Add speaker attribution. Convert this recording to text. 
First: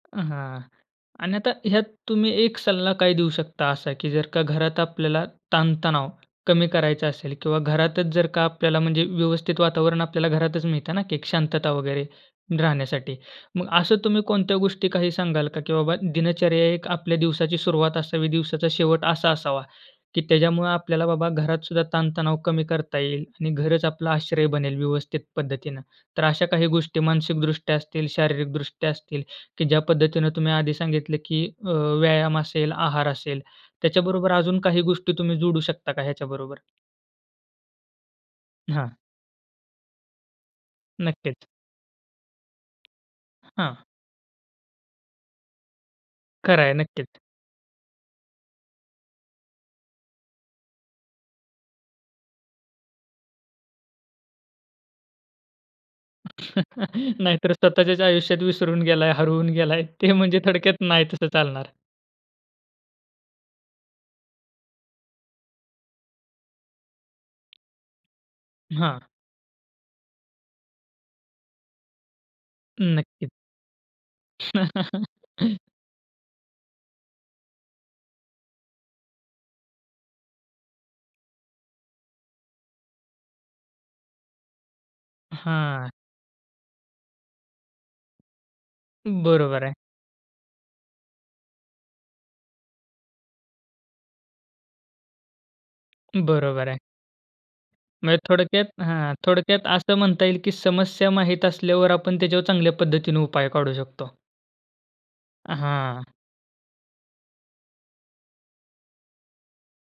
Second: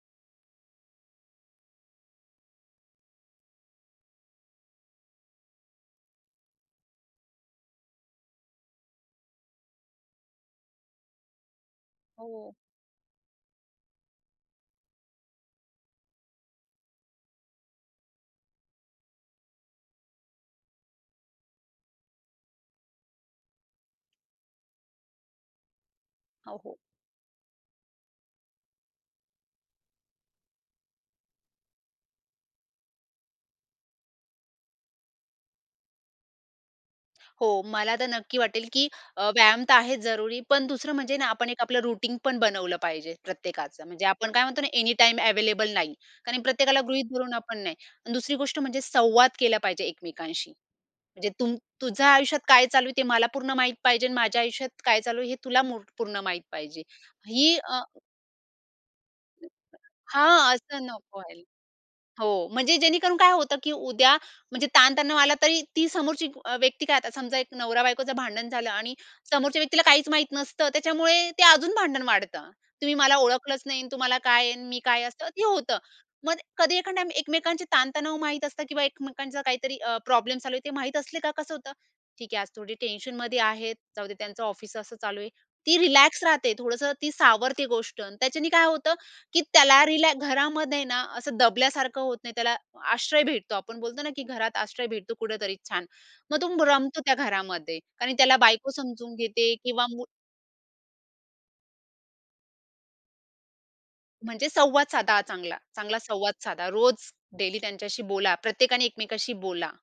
Speaker 1: अ, हां. आणि आता ह्यात तुम्ही एक सल्ला काय देऊ शकता? असा की जर का घरात आपल्याला ताणतणाव कमी करायचा असेल किंवा घरातच जर का आपल्याला म्हणजे व्यवस्थित वातावरण आपल्याला घरातच मिळतं ना, की एक शांतता वगैरे,
Speaker 2: हो.
Speaker 1: राहण्यासाठी. मग असं तुम्ही कोणत्या गोष्टी काही सांगाल का? की बाबा दिनचर्या एक आपल्या दिवसाची सुरुवात असावी, दिवसाचा शेवट असा असावा, की त्याच्यामुळं आपल्याला बाबा घरात सुद्धा ताणतणाव कमी करता येईल आणि घरंच आपला आश्रय बनेल व्यवस्थित पद्धतीनं. तर अशा काही
Speaker 2: आहो.
Speaker 1: गोष्टी मानसिकदृष्ट्या असतील, शारीरिकदृष्ट्या असतील, की ज्या पद्धतीने तुम्ही आधी सांगितलं, की अ, व्यायाम असेल, आहार असेल. त्याच्याबरोबर अजून काही गोष्टी तुम्ही जोडू शकता का ह्याच्याबरोबर?
Speaker 2: हो. मला तर नक्की वाटेल, की
Speaker 1: हां.
Speaker 2: अ, व्यायाम तर आहेच जरुरी पण दुसरं म्हणजे ना,
Speaker 1: नक्कीच.
Speaker 2: आपण एक आपलं रुटीन पण बनवलं पाहिजे
Speaker 1: हां.
Speaker 2: प्रत्येकाचं. म्हणजे आपण काय म्हणतो ना, एनीटाईम अवेलेबल नाही. कारण
Speaker 1: खरं आहे.
Speaker 2: प्रत्येकाला गृहीत
Speaker 1: नक्कीच.
Speaker 2: धरून आपण नाही. दुसरी गोष्ट म्हणजे संवाद केला पाहिजे एकमेकांशी. म्हणजे तुम तुझ्या आयुष्यात काय चालू आहे ते मला पूर्ण माहीत पाहिजे आणि माझ्या आयुष्यात काय चालू आहे हे तुला मुरक पूर्ण माहित पाहिजे.
Speaker 1: नाहीतर,
Speaker 2: ही अ
Speaker 1: स्वतःच्याच आयुष्यात विसरून गेलाय, हरवून
Speaker 2: [unintelligible]
Speaker 1: गेलाय. ते म्हणजे
Speaker 2: हां.
Speaker 1: थडक्यात
Speaker 2: असं
Speaker 1: नाही
Speaker 2: नको
Speaker 1: तसं
Speaker 2: व्हायल
Speaker 1: चालणार.
Speaker 2: हो. म्हणजे जेणेकरून काय होतं? की उद्या म्हणजे ताणतणाव आला तरी, ती समोरची अ, व्यक्ती काय आता समजा एक नवरा-बायकोचं भांडण झालं. आणि
Speaker 1: हां.
Speaker 2: समोरच्या व्यक्तीला काहीच माहीत नसतं, त्याच्यामुळे ते अजून भांडण वाढतं. तुम्ही मला
Speaker 1: नक्कीच.
Speaker 2: ओळखलंच नाही आणि तुम्हाला काय आहे? आणि मी काय? असं ते होतं. मग कधी एका टाइम एकमेकांचे ताणतणाव माहित असतं किंवा एकमेकांचा काहीतरी अ, प्रॉब्लेम चालू आहे ते माहीत असले का कसं होतं? ठीक आहे, आज थोडी टेन्शनमध्ये आहेत जाऊदे त्यांचं ऑफिस असं चालू आहे. ती
Speaker 1: हां.
Speaker 2: रिलॅक्स राहते, थोडंसं ती सावरते गोष्ट, त्याच्याने काय होतं, की
Speaker 1: बरोबर आहे.
Speaker 2: त्याला रिलॅ घरामध्ये ना, असं दबल्यासारखं होत नाही. त्याला आश्रय भेटतो, आपण बोलतो ना, की घरात आश्रय भेटतो कुठेतरी छान, मग तुंब
Speaker 1: बरोबर आहे.
Speaker 2: रमतो त्या घरामध्ये, कारण
Speaker 1: म्हणजे
Speaker 2: त्याला बायको
Speaker 1: थोडक्यात हां.
Speaker 2: समजून घेते
Speaker 1: थोडक्यात
Speaker 2: किंवा
Speaker 1: असं
Speaker 2: मु
Speaker 1: म्हणता येईल, की समस्या माहीत असल्यावर आपण त्याच्यावर चांगल्या पद्धतीने उपाय काढू शकतो.
Speaker 2: म्हणजे संवाद साधा चांगला. चांगला
Speaker 1: हां.
Speaker 2: संवाद साधा. रोज, डेली त्यांच्याशी बोला. प्रत्येकाने एकमेकांशी बोला.